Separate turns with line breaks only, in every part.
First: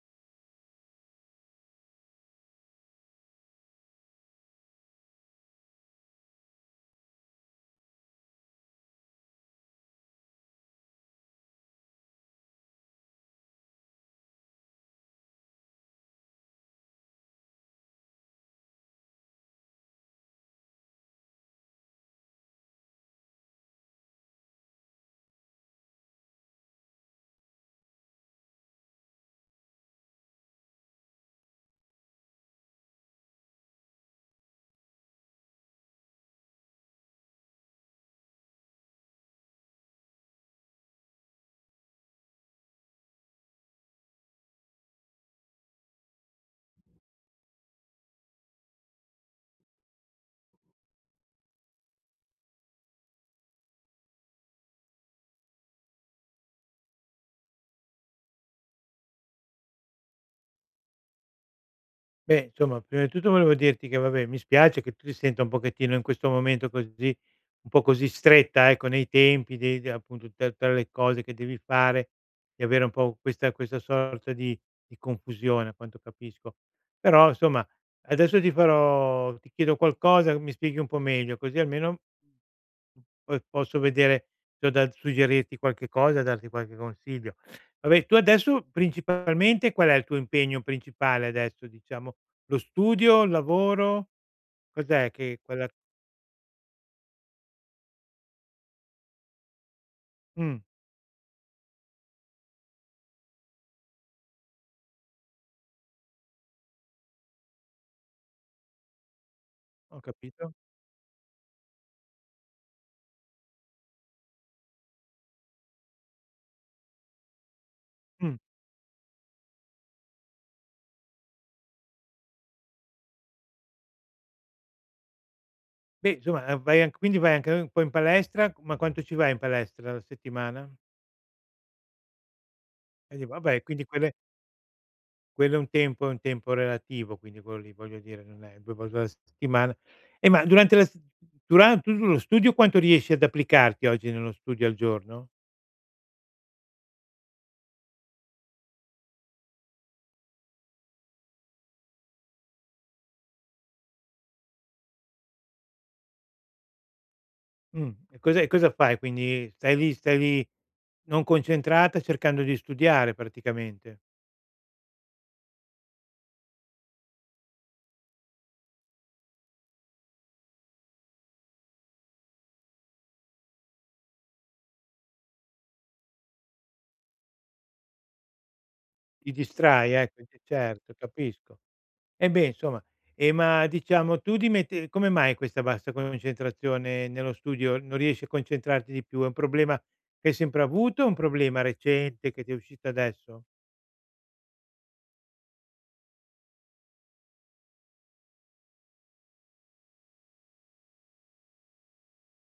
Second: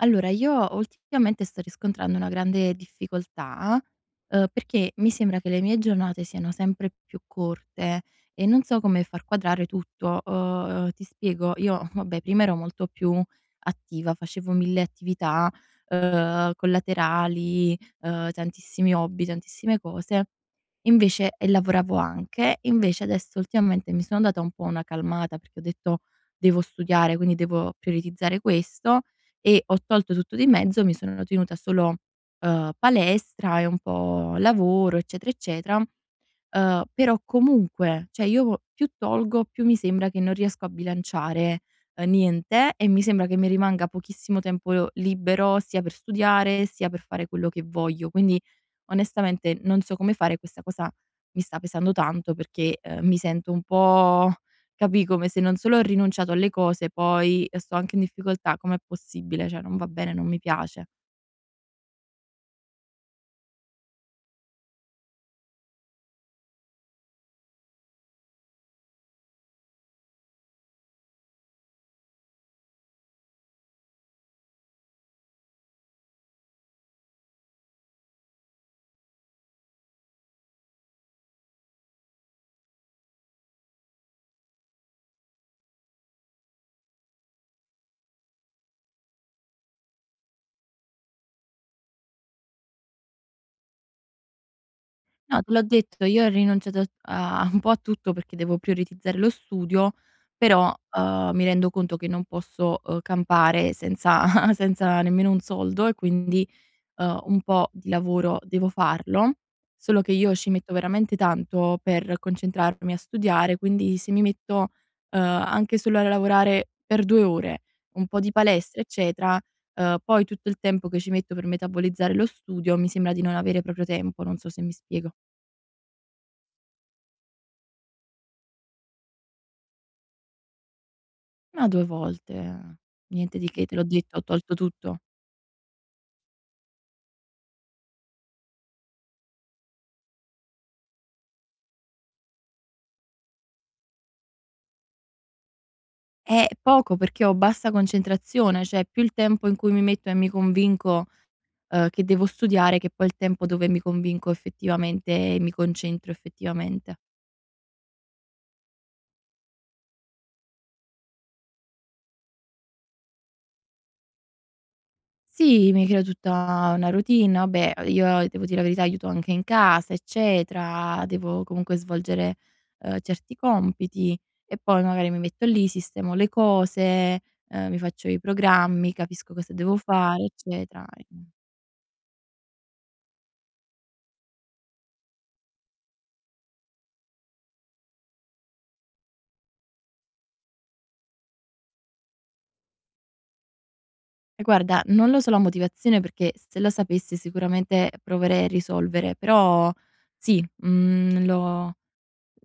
Allora, io ultimamente sto riscontrando una grande difficoltà, perché mi sembra che le mie giornate siano sempre più corte e non so come far quadrare tutto. Ti spiego, io vabbè prima ero molto più attiva, facevo 1000 attività collaterali, tantissimi hobby, tantissime cose. Invece e lavoravo anche, invece adesso ultimamente mi sono data un po' una calmata perché ho detto: "Devo studiare, quindi devo prioritizzare questo", e ho tolto tutto di mezzo, mi sono tenuta solo palestra e un po' lavoro, eccetera, eccetera. Però comunque, cioè, io più tolgo, più mi sembra che non riesco a bilanciare niente, e mi sembra che mi rimanga pochissimo tempo libero, sia per studiare, sia per fare quello che voglio. Quindi onestamente non so come fare, questa cosa mi sta pesando tanto perché, mi sento un po' capì, come se non solo ho rinunciato alle cose, poi sto anche in difficoltà. Com'è possibile? Cioè, non va bene, non mi piace.
Beh, insomma, prima di tutto volevo dirti che vabbè, mi spiace che tu ti senta un pochettino in questo momento così un po' così stretta, ecco, nei tempi dei de appunto tra le cose che devi fare, di avere un po' questa sorta di confusione, a quanto capisco. Però, insomma, adesso ti chiedo qualcosa, mi spieghi un po' meglio, così almeno po posso vedere se ho da suggerirti qualche cosa, darti qualche consiglio. Vabbè, tu adesso principalmente qual è il tuo impegno principale adesso, diciamo? Lo studio, il lavoro, cos'è che
No, te l'ho
quella
detto, io ho rinunciato a un po' a tutto perché devo prioritizzare lo studio,
mh,
però, mi rendo conto che non posso, campare senza senza nemmeno un soldo, e quindi, un po' di lavoro devo farlo,
ho
solo che io ci
capito.
metto veramente tanto per concentrarmi a studiare, quindi se mi metto, anche solo a lavorare per 2 ore, un po' di
Mh.
palestra, eccetera, poi tutto il tempo che ci metto per metabolizzare lo studio mi sembra di non avere proprio tempo, non so se mi spiego.
Beh, insomma, vai an quindi vai anche un po' in palestra, ma quanto ci vai in palestra alla settimana?
No, 2 volte.
E dico
Niente di
vabbè,
che, te
quindi
l'ho
quelle
detto, ho tolto tutto.
quello è un tempo relativo, quindi quello lì, voglio dire, non è 2 volte alla settimana. E ma durante la s duran tu lo studio quanto riesci ad applicarti oggi nello studio al giorno?
Poco perché ho bassa concentrazione, cioè più il tempo in cui mi metto e mi convinco, che devo studiare, che poi il tempo dove mi convinco effettivamente e mi concentro effettivamente.
E cosa fai quindi? Stai lì non concentrata, cercando di studiare praticamente?
Sì, mi creo tutta una routine. Vabbè, io devo dire la verità, aiuto anche in casa, eccetera, devo comunque svolgere certi compiti, e poi magari mi metto lì, sistemo le cose, mi faccio i programmi,
Ti
capisco cosa devo
distrai, ecco,
fare,
sì
eccetera.
certo, capisco. E beh, insomma, ma diciamo tu ti metti come mai questa bassa concentrazione nello studio? Non riesci a concentrarti di più? È un problema che hai sempre avuto o un problema recente che ti è uscito adesso?
E guarda, non lo so la motivazione perché se lo sapessi sicuramente proverei a risolvere, però sì, mhmm, lo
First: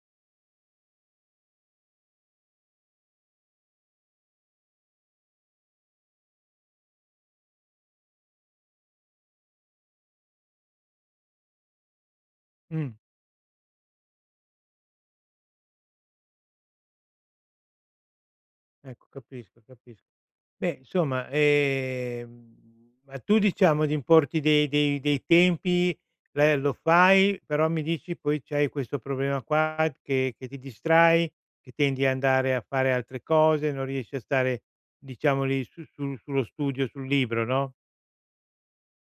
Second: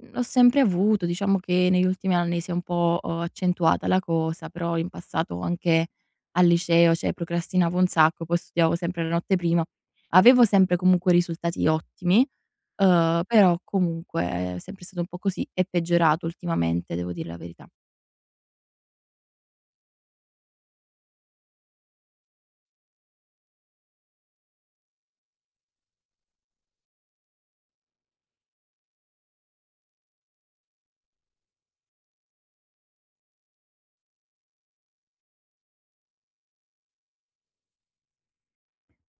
Mhmm, l'ho sempre avuto, diciamo che negli ultimi anni si è un po' accentuata la cosa, però in passato anche al liceo, cioè, procrastinavo un sacco, poi studiavo sempre la notte prima. Avevo sempre comunque risultati ottimi,
Mh,
però comunque è sempre stato un po' così, è peggiorato ultimamente, devo dire la verità.
ecco, capisco, capisco. Beh, insomma, ma tu diciamo ti importi dei tempi, le lo fai, però mi dici poi c'hai questo problema qua che ti distrai, che tendi a andare a fare altre cose, non riesci a stare diciamo lì su su sullo studio, sul libro, no.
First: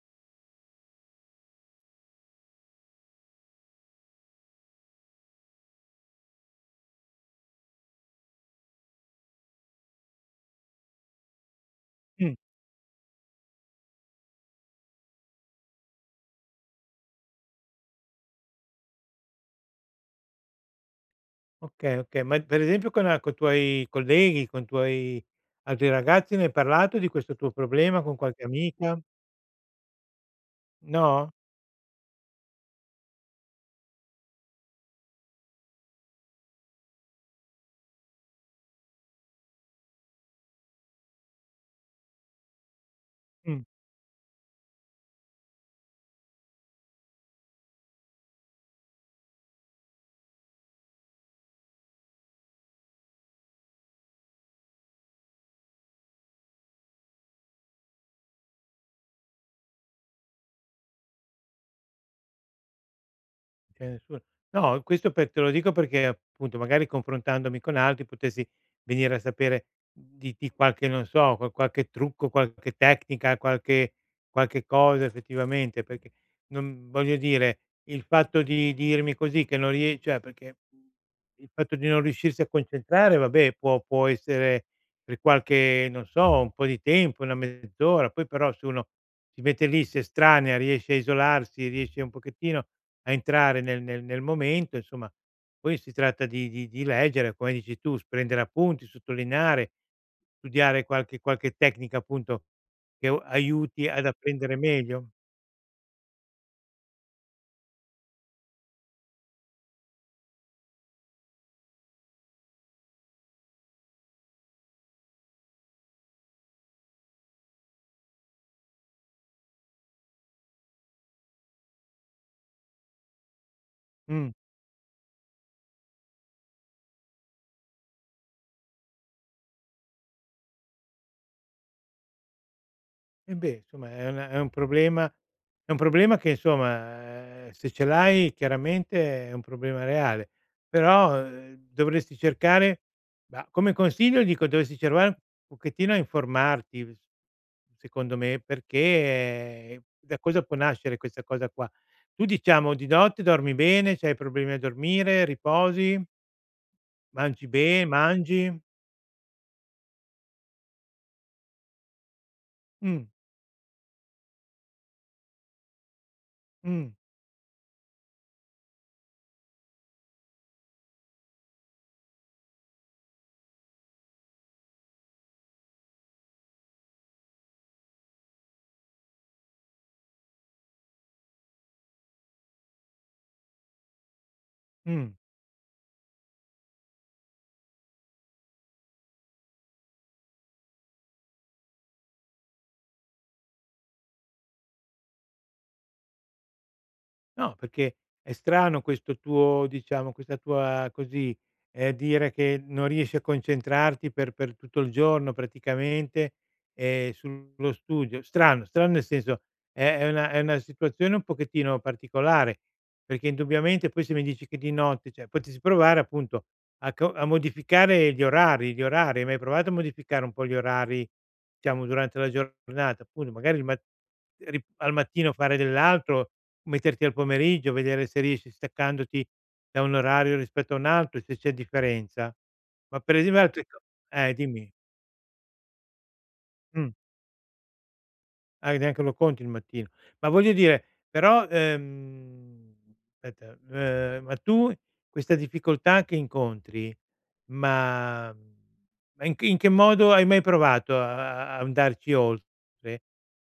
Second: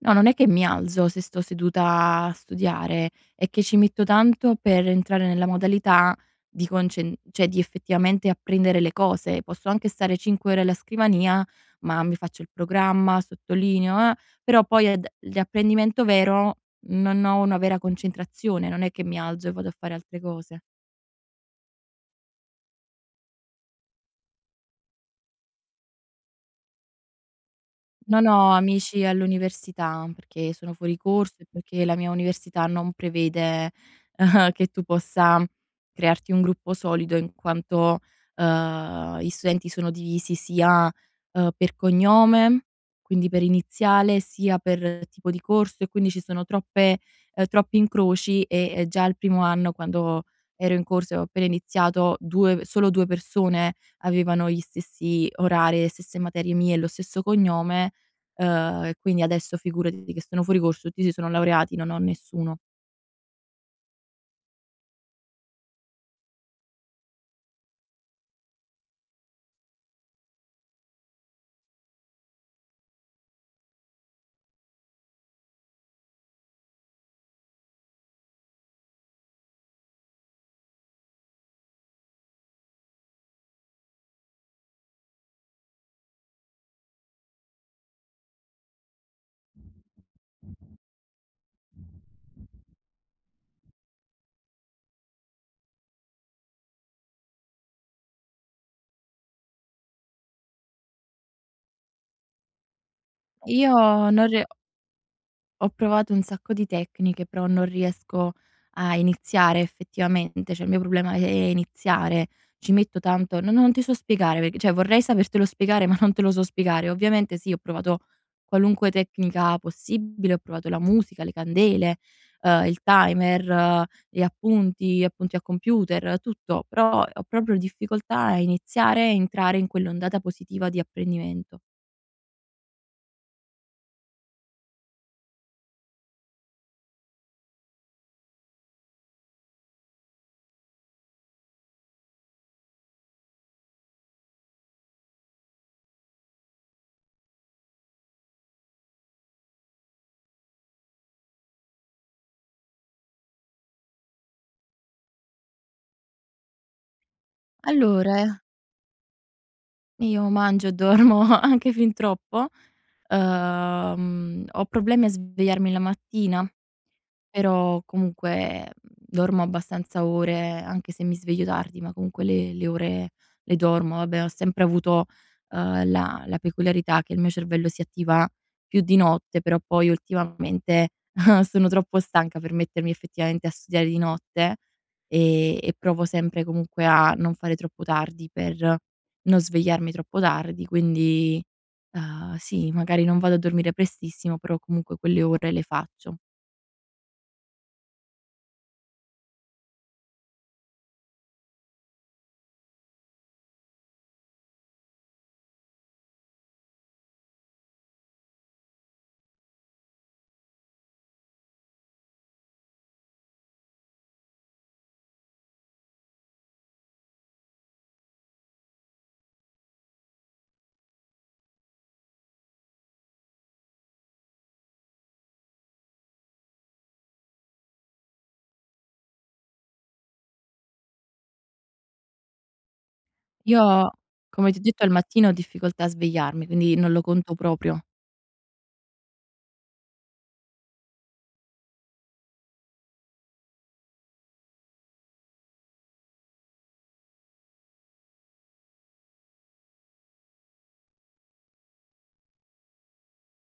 No, non è che mi alzo se sto seduta a studiare, è che ci metto tanto per entrare nella modalità di concen cioè di effettivamente apprendere le cose. Posso anche stare 5 ore alla scrivania, ma mi
Mh.
faccio il programma, sottolineo, però poi ad di apprendimento vero non ho una vera concentrazione, non è che mi alzo e vado a fare altre cose.
Okay, okay, ma per esempio con i tuoi colleghi, con i tuoi altri ragazzi ne hai parlato di questo tuo problema, con
Non
qualche
ho
amica?
amici all'università, perché sono fuori
No?
corso e perché la mia università non prevede, che tu possa crearti un gruppo solido in quanto, gli studenti sono divisi sia, per cognome, quindi per
Mh.
iniziale, sia per tipo di corso, e quindi ci sono troppe troppi incroci, e, già al primo anno, quando ero in corso e ho appena iniziato, 2 persone avevano gli stessi orari, le stesse materie mie e lo stesso cognome. E quindi adesso figurati che sono fuori corso, tutti si sono laureati, non ho nessuno.
C'è nessuno. No, questo per te lo dico perché appunto magari confrontandomi con altri potessi venire a sapere di qualche non so, qualche trucco, qualche tecnica, qualche cosa effettivamente, perché non voglio dire, il fatto di dirmi così che non rie cioè perché, mhmm, il fatto di non riuscirsi a concentrare vabbè può essere per qualche non so, un po' di tempo, una mezz'ora, poi però se uno si mette lì, si estranea, riesce a isolarsi, riesce un pochettino a entrare nel momento, insomma. Poi si tratta di leggere, come dici tu, s prendere appunti, sottolineare, studiare qualche tecnica appunto che o
Okay.
aiuti ad
Io non re
apprendere meglio.
Ho provato un sacco di tecniche, però non riesco a iniziare effettivamente, cioè il mio problema è iniziare. Ci metto tanto, no, non ti so spiegare perché, cioè vorrei sapertelo spiegare, ma non te lo so spiegare. Ovviamente sì, ho provato qualunque tecnica possibile, ho provato la musica, le candele, il timer, gli
Mh.
appunti, appunti a computer, tutto, però ho proprio difficoltà a iniziare e entrare in quell'ondata positiva di apprendimento.
E beh, insomma è un problema che insomma, se ce l'hai chiaramente è un problema reale, però, dovresti cercare bah, come consiglio dico dovresti cercare un pochettino a informarti s secondo me, perché da cosa può nascere questa cosa qua. Tu diciamo di notte dormi bene, c'hai problemi a dormire, riposi,
Allora,
mangi?
io mangio e dormo anche fin troppo.
Mh,
Ho problemi a svegliarmi la mattina.
mh,
Però comunque, mhmm, dormo abbastanza ore, anche se mi sveglio tardi, ma comunque le ore le dormo. Vabbè, ho sempre avuto, la peculiarità che il mio cervello si attiva più di notte, però poi ultimamente sono troppo stanca per mettermi effettivamente a studiare di notte,
mh.
e provo sempre comunque a non fare troppo tardi per non svegliarmi troppo tardi. Quindi, sì, magari non vado a dormire prestissimo, però comunque quelle ore le faccio.
No, perché è strano questo tuo diciamo, questa tua così, dire che non riesci a concentrarti per tutto il giorno praticamente, sullo studio. Strano, strano nel senso è una situazione un pochettino particolare, perché indubbiamente poi se mi dici che di notte cioè potresti provare appunto a modificare gli orari gli orari. Hai mai provato a modificare un po' gli orari, diciamo durante la giornata? Appunto magari il mat ri al mattino fare dell'altro. Metterti al pomeriggio, vedere se riesci staccandoti da un orario rispetto a un altro, se c'è differenza. Ma per esempio altre co
Io, come ti ho
dimmi.
detto, al mattino ho difficoltà a svegliarmi, quindi
Mh.
non lo conto proprio.
Ah, neanche lo conti il mattino. Ma voglio dire, però, aspetta, ma tu questa difficoltà che incontri, ma ma in che modo hai mai provato a andarci oltre?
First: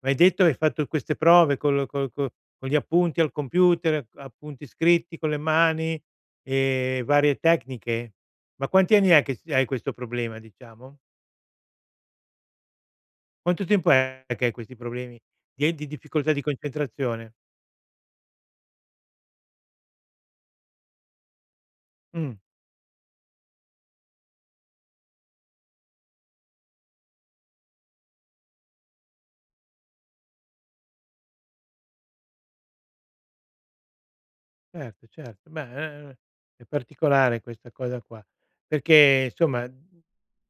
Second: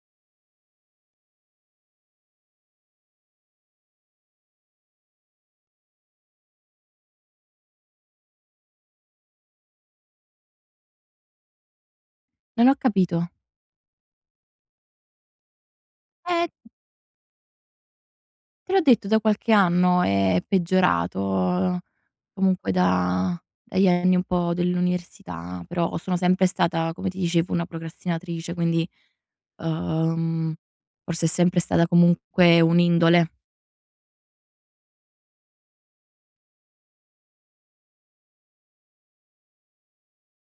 M'hai detto hai fatto queste prove col col co con gli appunti al computer, appunti scritti con le mani e varie tecniche? Ma quanti anni è che s hai questo problema, diciamo?
Non ho capito.
Quanto tempo è che hai questi problemi? Di difficoltà di
Eh,
concentrazione?
te l'ho detto, da qualche anno è peggiorato,
Mh.
comunque da dagli anni un po' dell'università, però sono sempre stata, come ti dicevo, una procrastinatrice, quindi, uhm, forse è sempre stata comunque un'indole.
Certo, certo. Beh, ehm, è particolare questa cosa qua, perché insomma, mhmm,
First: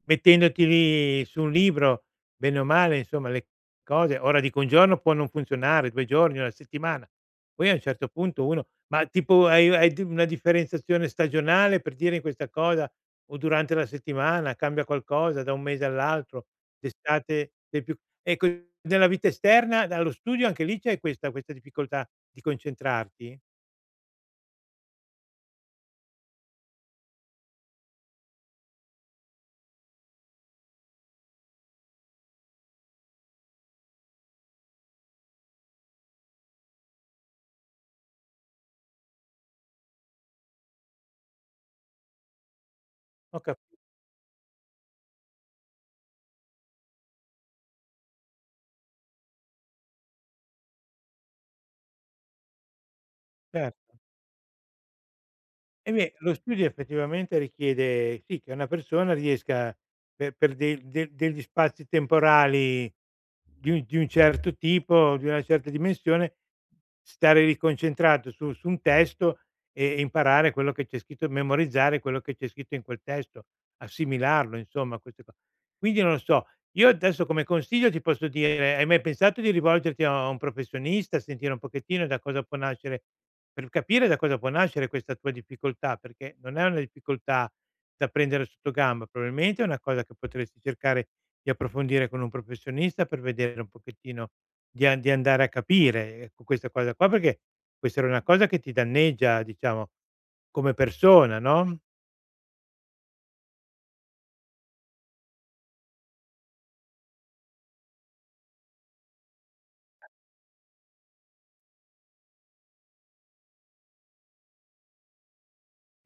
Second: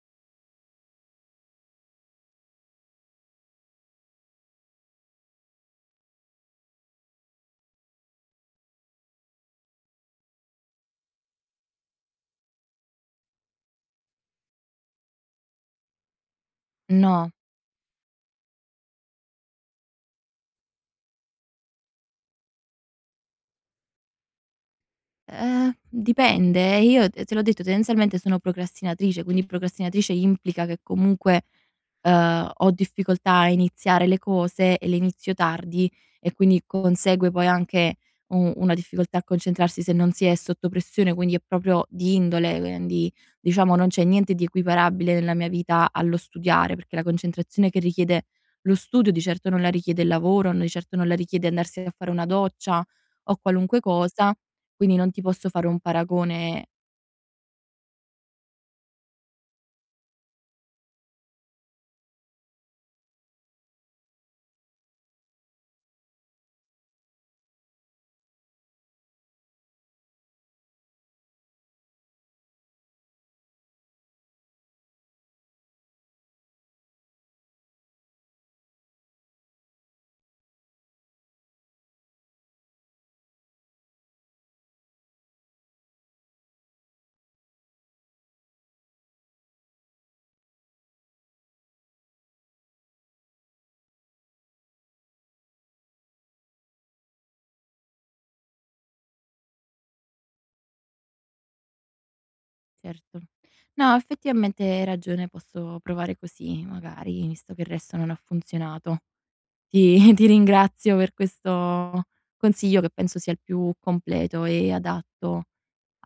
mettendoti lì su un libro, bene o male, insomma, le cose ora dico un giorno può non funzionare, 2 giorni, una settimana, poi a un certo punto uno ma tipo hai di una differenziazione stagionale per dire in questa cosa o durante la settimana, cambia qualcosa da un mese all'altro,
No.
d'estate sei più ecco, nella vita esterna, dallo studio anche lì c'è questa difficoltà di concentrarti?
Dipende. Io te l'ho detto, tendenzialmente sono procrastinatrice, quindi procrastinatrice implica che comunque, ho difficoltà a iniziare le cose e le inizio tardi, e quindi consegue poi anche u una difficoltà a concentrarsi se non si è sotto pressione, quindi è proprio di indole, quindi
Ho cap.
diciamo non c'è niente di equiparabile nella mia vita allo studiare, perché la concentrazione che richiede lo studio di certo non la richiede il lavoro, di certo non la richiede andarsi a fare una doccia o qualunque
Certo.
cosa. Quindi non ti posso fare un
E beh, lo studio
paragone,
effettivamente richiede sì, che una persona riesca per de de degli spazi temporali di un certo tipo, di una certa dimensione, stare lì concentrato su un testo e imparare quello che c'è scritto, memorizzare quello che c'è scritto in quel testo, assimilarlo insomma queste co, quindi non lo so, io adesso come consiglio ti posso dire: hai mai pensato di rivolgerti a un professionista, sentire un pochettino da cosa può nascere per capire da cosa può nascere questa tua difficoltà? Perché non è una difficoltà da prendere sotto gamba, probabilmente è una cosa che potresti cercare di approfondire con un professionista per vedere un pochettino di andare a capire, ecco, questa cosa qua, perché può essere una cosa che ti danneggia, diciamo, come persona, no?
certo. No, effettivamente hai ragione, posso provare così magari, visto che il resto non ha funzionato. Ti ti ringrazio per questo consiglio che penso sia il più completo e adatto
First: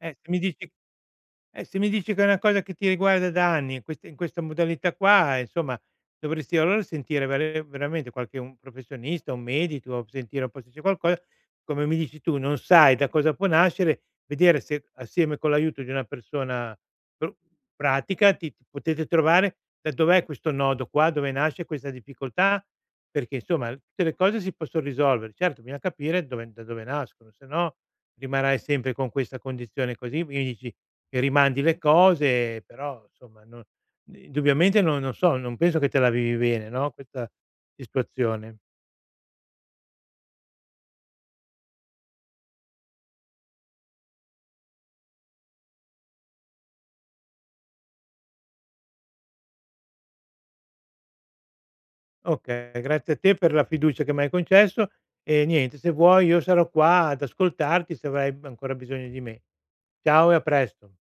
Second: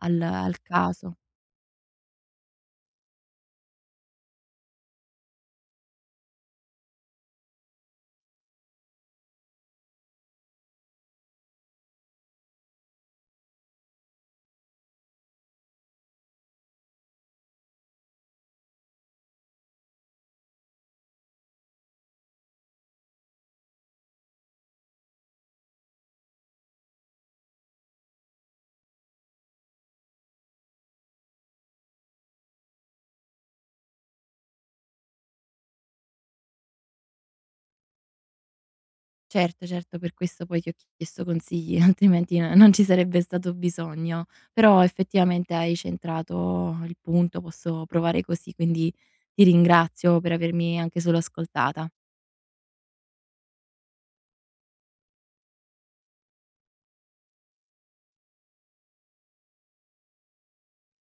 Eh, se mi
al
dici
caso.
se mi dici che è una cosa che ti riguarda da anni in questa modalità qua, insomma, dovresti allora sentire vere veramente qualche un professionista, un medico, o sentire un po' se c'è qualcosa. Come mi dici tu, non sai da cosa può nascere, vedere se assieme con l'aiuto di una persona pro pratica ti potete trovare da dov'è questo nodo qua, dove nasce questa difficoltà, perché insomma tutte le cose si posson risolvere. Certo, bisogna capire dove da dove nascono, se no rimarrai sempre con questa condizione così, quindi dici che rimandi le cose, però insomma non indubbiamente non so, non penso che te la vivi bene, no, questa situazione.
Certo, certo, per questo poi ti ho chiesto consigli, altrimenti no, non ci sarebbe stato bisogno. Però effettivamente hai centrato il punto, posso provare così, quindi ti ringrazio per avermi anche solo ascoltata.
Okay, grazie a te per la fiducia che m'hai concesso e niente, se vuoi io sarò qua ad ascoltarti se avrai ancora bisogno di me. Ciao e a presto.